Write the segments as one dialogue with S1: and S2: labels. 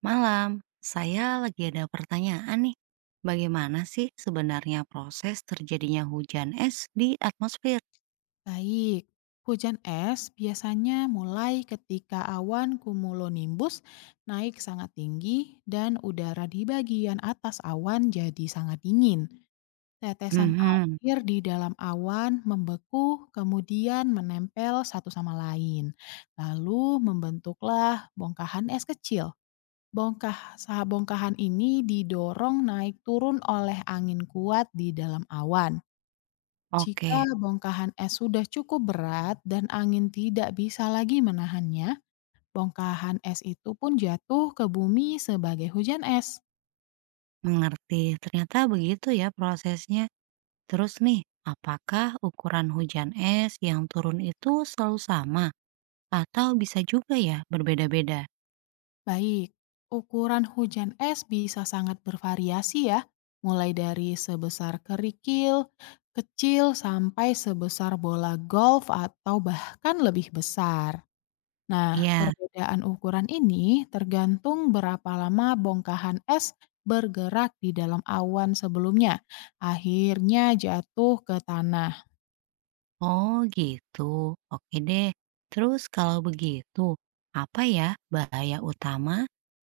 S1: Malam, saya lagi ada pertanyaan nih. Bagaimana sih sebenarnya proses terjadinya hujan es di atmosfer?
S2: Baik, hujan es biasanya mulai ketika awan cumulonimbus naik sangat tinggi dan udara di bagian atas awan jadi sangat dingin. Tetesan
S1: Mhm.
S2: air di dalam awan membeku kemudian menempel satu sama lain. Lalu membentuklah bongkahan es kecil. Bongkahan ini didorong naik turun oleh angin kuat di dalam awan. Jika
S1: Oke.
S2: bongkahan es sudah cukup berat dan angin tidak bisa lagi menahannya, bongkahan es itu pun jatuh ke bumi sebagai hujan es.
S1: Mengerti. Ternyata begitu ya prosesnya. Terus nih, apakah ukuran hujan es yang turun itu selalu sama atau bisa juga ya berbeda-beda?
S2: Baik, ukuran hujan es bisa sangat bervariasi ya, mulai dari sebesar kerikil, kecil sampai sebesar bola golf atau bahkan lebih besar. Nah,
S1: Ya.
S2: perbedaan ukuran ini tergantung berapa lama bongkahan es bergerak di dalam awan sebelumnya, akhirnya jatuh ke tanah.
S1: Oh gitu, oke deh. Terus kalau begitu, apa ya bahaya utama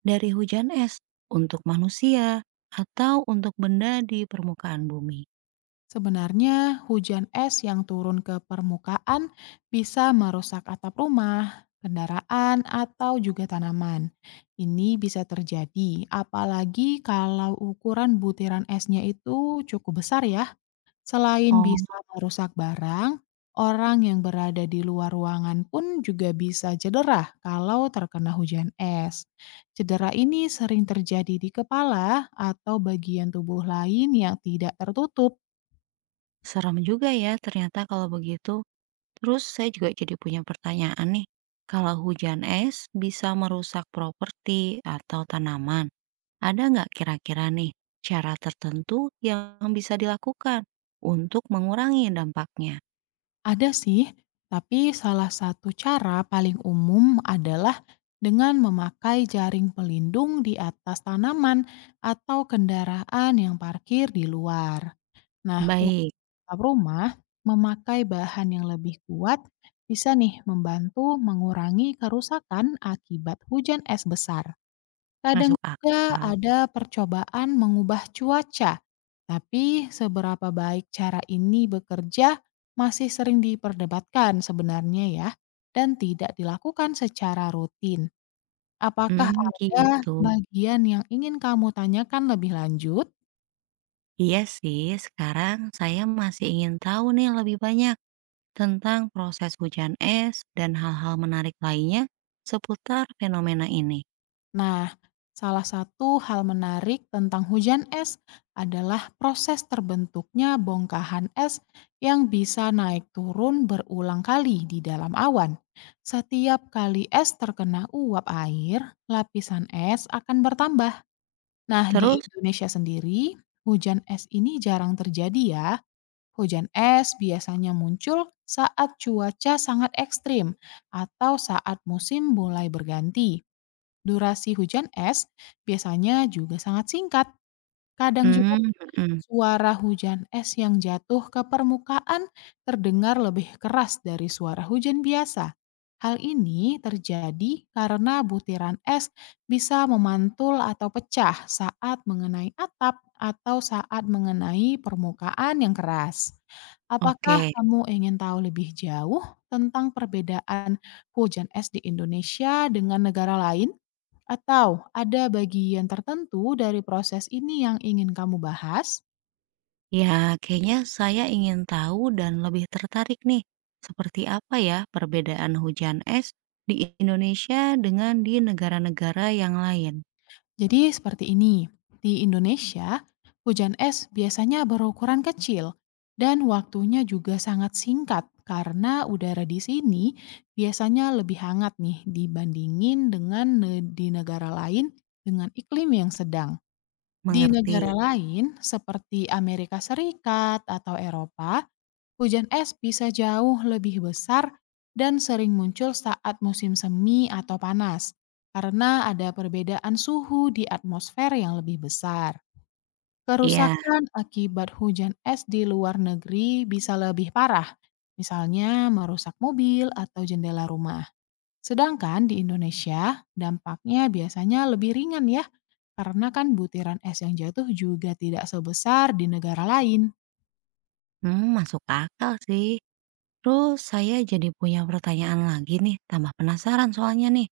S1: dari hujan es untuk manusia atau untuk benda di permukaan bumi?
S2: Sebenarnya, hujan es yang turun ke permukaan bisa merusak atap rumah, kendaraan, atau juga tanaman. Ini bisa terjadi, apalagi kalau ukuran butiran esnya itu cukup besar ya. Selain
S1: Oh,
S2: bisa merusak barang, orang yang berada di luar ruangan pun juga bisa cedera kalau terkena hujan es. Cedera ini sering terjadi di kepala atau bagian tubuh lain yang tidak tertutup.
S1: serem juga ya ternyata kalau begitu. Terus saya juga jadi punya pertanyaan nih. Kalau hujan es bisa merusak properti atau tanaman, ada nggak kira-kira nih cara tertentu yang bisa dilakukan untuk mengurangi dampaknya?
S2: Ada sih, tapi salah satu cara paling umum adalah dengan memakai jaring pelindung di atas tanaman atau kendaraan yang parkir di luar. Nah, atap
S1: Baik.
S2: rumah, memakai bahan yang lebih kuat bisa nih membantu mengurangi kerusakan akibat hujan es besar. Kadang
S1: Masuk
S2: juga
S1: akal.
S2: ada percobaan mengubah cuaca, tapi seberapa baik cara ini bekerja masih sering diperdebatkan sebenarnya ya, dan tidak dilakukan secara rutin. Apakah ada
S1: Gitu.
S2: bagian yang ingin kamu tanyakan lebih lanjut?
S1: Iya sih, sekarang saya masih ingin tahu nih lebih banyak tentang proses hujan es dan hal-hal menarik lainnya seputar fenomena ini.
S2: Nah, salah satu hal menarik tentang hujan es adalah proses terbentuknya bongkahan es yang bisa naik turun berulang kali di dalam awan. Setiap kali es terkena uap air, lapisan es akan bertambah. Nah, di
S1: Terus
S2: Indonesia sendiri, hujan es ini jarang terjadi ya. Hujan es biasanya muncul saat cuaca sangat ekstrim atau saat musim mulai berganti. Durasi hujan es biasanya juga sangat singkat, kadang juga
S1: mmm,
S2: nih
S1: mhm,
S2: suara hujan es yang jatuh ke permukaan terdengar lebih keras dari suara hujan biasa. Hal ini terjadi karena butiran es bisa memantul atau pecah saat mengenai atap atau saat mengenai permukaan yang keras. Apakah
S1: oke.
S2: kamu ingin tahu lebih jauh tentang perbedaan hujan es di Indonesia dengan negara lain? Atau ada bagian tertentu dari proses ini yang ingin kamu bahas?
S1: Ya, kayaknya saya ingin tahu dan lebih tertarik nih, seperti apa ya perbedaan hujan es di Indonesia dengan di negara-negara yang lain?
S2: Jadi seperti ini, di Indonesia, hujan es biasanya berukuran kecil dan waktunya juga sangat singkat karena udara di sini biasanya lebih hangat nih dibandingin dengan di negara lain dengan iklim yang sedang. Di
S1: Mengerti.
S2: negara lain seperti Amerika Serikat atau Eropa, hujan es bisa jauh lebih besar dan sering muncul saat musim semi atau panas, karena ada perbedaan suhu di atmosfer yang lebih besar.
S1: Iya.
S2: Kerusakan akibat hujan es di luar negeri bisa lebih parah, misalnya merusak mobil atau jendela rumah. Sedangkan di Indonesia, dampaknya biasanya lebih ringan ya, karena kan butiran es yang jatuh juga tidak sebesar di negara lain.
S1: Masuk akal sih. Terus saya jadi punya pertanyaan lagi nih, tambah penasaran soalnya nih,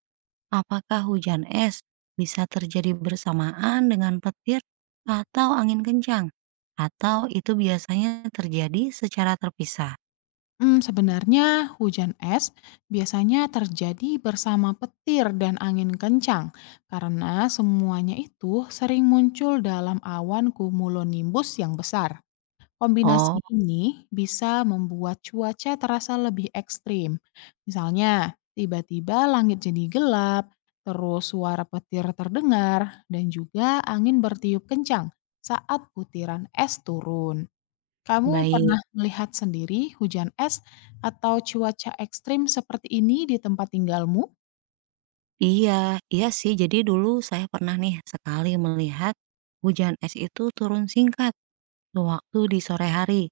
S1: apakah hujan es bisa terjadi bersamaan dengan petir atau angin kencang? Atau itu biasanya terjadi secara terpisah?
S2: Sebenarnya hujan es biasanya terjadi bersama petir dan angin kencang karena semuanya itu sering muncul dalam awan cumulonimbus yang besar.
S1: Oh,
S2: Kombinasi ini bisa membuat cuaca terasa lebih ekstrim. Misalnya, tiba-tiba langit jadi gelap, terus suara petir terdengar, dan juga angin bertiup kencang saat butiran es turun. Kamu
S1: baik.
S2: pernah melihat sendiri hujan es atau cuaca ekstrim seperti ini di tempat tinggalmu?
S1: Iya, iya sih. Jadi dulu saya pernah nih sekali melihat hujan es itu turun singkat waktu di sore hari.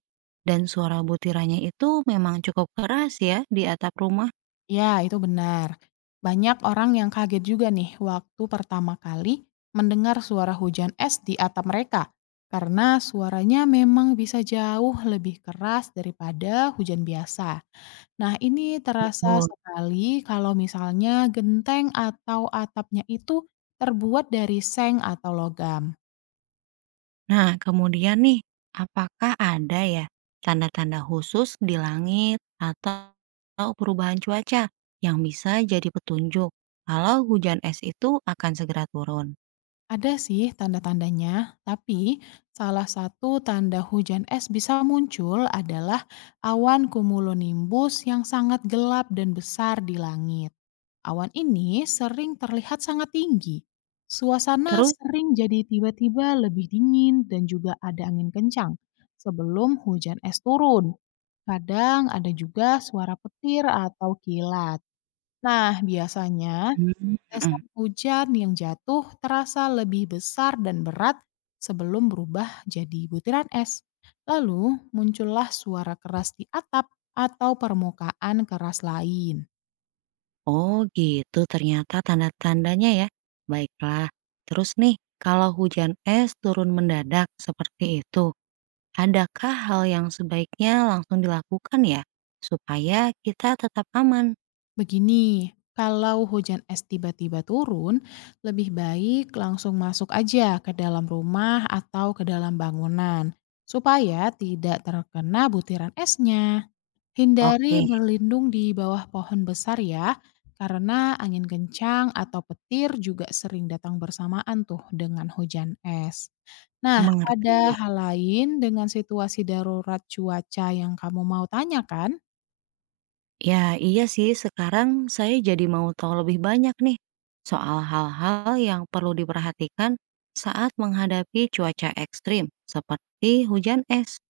S1: Dan suara butirannya itu memang cukup keras ya di atap rumah.
S2: Ya, itu benar. Banyak orang yang kaget juga nih waktu pertama kali mendengar suara hujan es di atap mereka. Karena suaranya memang bisa jauh lebih keras daripada hujan biasa. Nah, ini terasa
S1: Betul.
S2: sekali kalau misalnya genteng atau atapnya itu terbuat dari seng atau logam.
S1: Nah, kemudian nih, apakah ada ya tanda-tanda khusus di langit atau perubahan cuaca yang bisa jadi petunjuk kalau hujan es itu akan segera turun?
S2: Ada sih tanda-tandanya, tapi salah satu tanda hujan es bisa muncul adalah awan cumulonimbus yang sangat gelap dan besar di langit. Awan ini sering terlihat sangat tinggi. Suasana
S1: Terus,
S2: sering jadi tiba-tiba lebih dingin dan juga ada angin kencang sebelum hujan es turun. Kadang ada juga suara petir atau kilat. Nah, biasanya
S1: hmm, mm-mm.
S2: tetesan hujan yang jatuh terasa lebih besar dan berat sebelum berubah jadi butiran es. Lalu muncullah suara keras di atap atau permukaan keras lain.
S1: Oh gitu ternyata tanda-tandanya ya. Baiklah, terus nih, kalau hujan es turun mendadak seperti itu, adakah hal yang sebaiknya langsung dilakukan ya supaya kita tetap aman?
S2: Begini, kalau hujan es tiba-tiba turun, lebih baik langsung masuk aja ke dalam rumah atau ke dalam bangunan supaya tidak terkena butiran esnya. Hindari
S1: Oke,
S2: berlindung di bawah pohon besar ya, karena angin kencang atau petir juga sering datang bersamaan tuh dengan hujan es. Nah, ada
S1: mengerti.
S2: hal lain dengan situasi darurat cuaca yang kamu mau tanyakan?
S1: Ya, iya sih. Sekarang saya jadi mau tahu lebih banyak nih soal hal-hal yang perlu diperhatikan saat menghadapi cuaca ekstrim, seperti hujan es.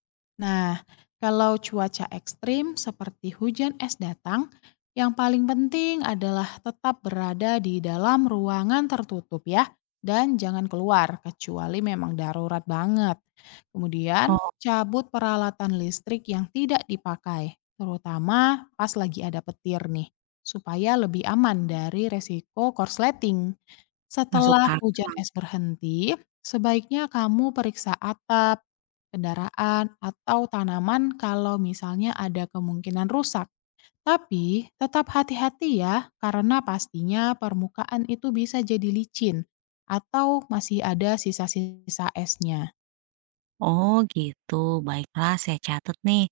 S2: Nah, kalau cuaca ekstrim seperti hujan es datang, yang paling penting adalah tetap berada di dalam ruangan tertutup ya, dan jangan keluar kecuali memang darurat banget. Kemudian,
S1: Oh,
S2: cabut peralatan listrik yang tidak dipakai, terutama pas lagi ada petir nih, supaya lebih aman dari resiko korsleting.
S1: masuk
S2: Setelah
S1: akal.
S2: hujan es
S1: Mhm.
S2: berhenti, sebaiknya kamu periksa atap, kendaraan, atau tanaman kalau misalnya ada kemungkinan rusak. Tapi tetap hati-hati ya, karena pastinya permukaan itu bisa jadi licin atau masih ada sisa-sisa esnya.
S1: Oh, gitu. Baiklah, saya catat nih.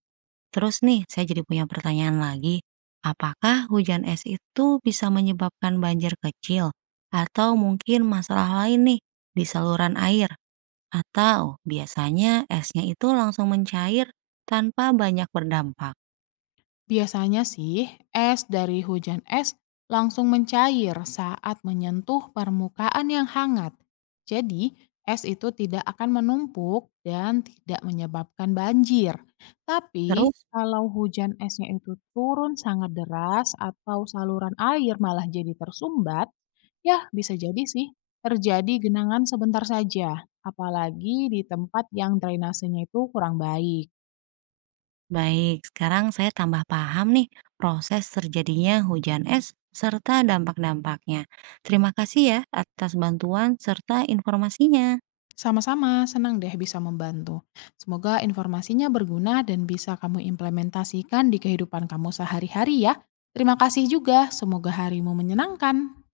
S1: Terus nih, saya jadi punya pertanyaan lagi. Apakah hujan es itu bisa menyebabkan banjir kecil atau mungkin masalah lain nih di saluran air? Atau biasanya esnya itu langsung mencair tanpa banyak berdampak.
S2: Biasanya sih, es dari hujan es langsung mencair saat menyentuh permukaan yang hangat. Jadi, es itu tidak akan menumpuk dan tidak menyebabkan banjir. Tapi,
S1: Terus,
S2: kalau hujan esnya itu turun sangat deras atau saluran air malah jadi tersumbat, ya bisa jadi sih terjadi genangan sebentar saja, apalagi di tempat yang drainasenya itu kurang baik.
S1: baik, sekarang saya tambah paham nih proses terjadinya hujan es serta dampak-dampaknya. Terima kasih ya atas bantuan serta informasinya.
S2: Sama-sama, senang deh bisa membantu. Semoga informasinya berguna dan bisa kamu implementasikan di kehidupan kamu sehari-hari ya. Terima kasih juga, semoga harimu menyenangkan.